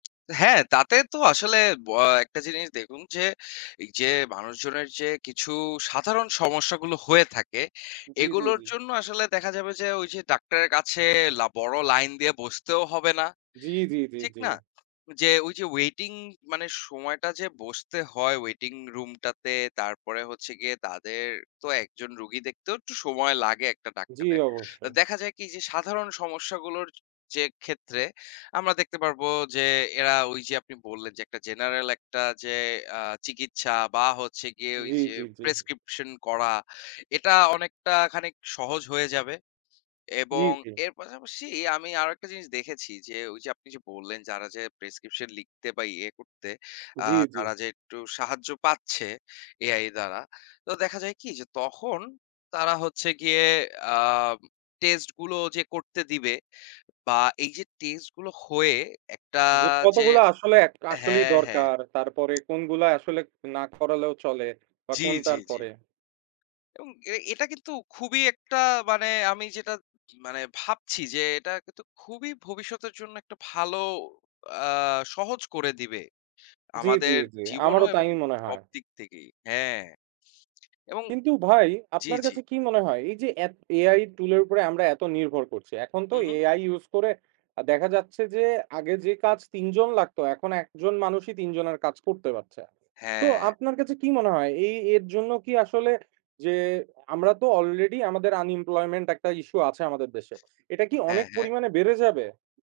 হ্যাঁ, তাতে তো আসলে বআ একটা জিনিস দেখুন যে, এই যে মানুষজনের যে কিছু সাধারণ সমস্যাগুলো হয়ে থাকে, জ্বী, জ্বী, এগুলোর জ্বী। জন্য আসলে দেখা যাবে যে ঐ যে ডাক্তারের কাছে লা বড় লাইন দিয়ে বসতেও হবে না। জ্বী, জ্বী, জ্বী, ঠিক জ্বী। না? যে ঐ যে waiting মানে সময়টা যে বসতে হয় waiting room টাতে, তারপরে হচ্ছে গিয়ে তাদের তো একজন রোগী দেখতেও একটু সময় লাগে একটা জ্বী, ডাক্তারের। তো অবশ্যই। দেখা যায় কি যে সাধারণ সমস্যাগুলোর যে ক্ষেত্রে, আমরা দেখতে পারবো যে এরা ওই যে আপনি বললেন যে একটা general একটা যে আ চিকিৎসা বা হচ্ছে গিয়ে ওই জ্বী, যে জ্বী, জ্বী। প্রেসক্রিপশন করা, এটা অনেকটা খানিক সহজ হয়ে যাবে। জ্বী, এবং জ্বী। এর পাশাপাশি আমি আর একটা জিনিস দেখেছি যে ঐ যে আপনি যে বললেন যারা যে প্রেসক্রিপশন লিখতে বা ইয়ে করতে আ জ্বী, জ্বী। তারা যে একটু সাহায্য পাচ্ছে, AI দ্বারা, তো দেখা যায় কি যে তখন তারা হচ্ছে গিয়ে আ test গুলো যে করতে দিবে বা এই যে test গুলো হয়ে একটা যে যে, কতগুলা আসলে, আসলেই হ্যাঁ, হ্যাঁ। দরকার। তারপরে কোনগুলা আসলে না করালেও চলে, বা জ্বী, কোনটার জ্বী, জ্বী। পরে। উম এটা কিন্তু খুবই একটা মানে আমি যেটা মানে ভাবছি যে এটা কিন্তু খুবই ভবিষ্যতের জন্য একটা ভালো আ সহজ করে দিবে। জ্বী, জ্বী, আমাদের জ্বী। জীবনও আমারও এবং তাই মনে সব হয়। দিক থেকেই। হ্যাঁ। এবং। কিন্তু ভাই, জ্বী, আপনার জ্বী। কাছে কি মনে হয়? এই যে এত AI টুল এর উপরে আমরা এত নির্ভর করছি, এখন তো হুম, হুম। AI use করে দেখা যাচ্ছে যে আগে যে কাজ তিনজন লাগতো, এখন একজন মানুষই ৩ জনের কাজ করতে পারছে। তো হ্যাঁ। আপনার কাছে কি মনে হয় এই এর জন্য কি আসলে যে আমরা তো already আমাদের unemployment একটা issue আছে আমাদের দেশে, এটা কি অনেক হ্যাঁ, হ্যাঁ। পরিমাণে বেড়ে যাবে?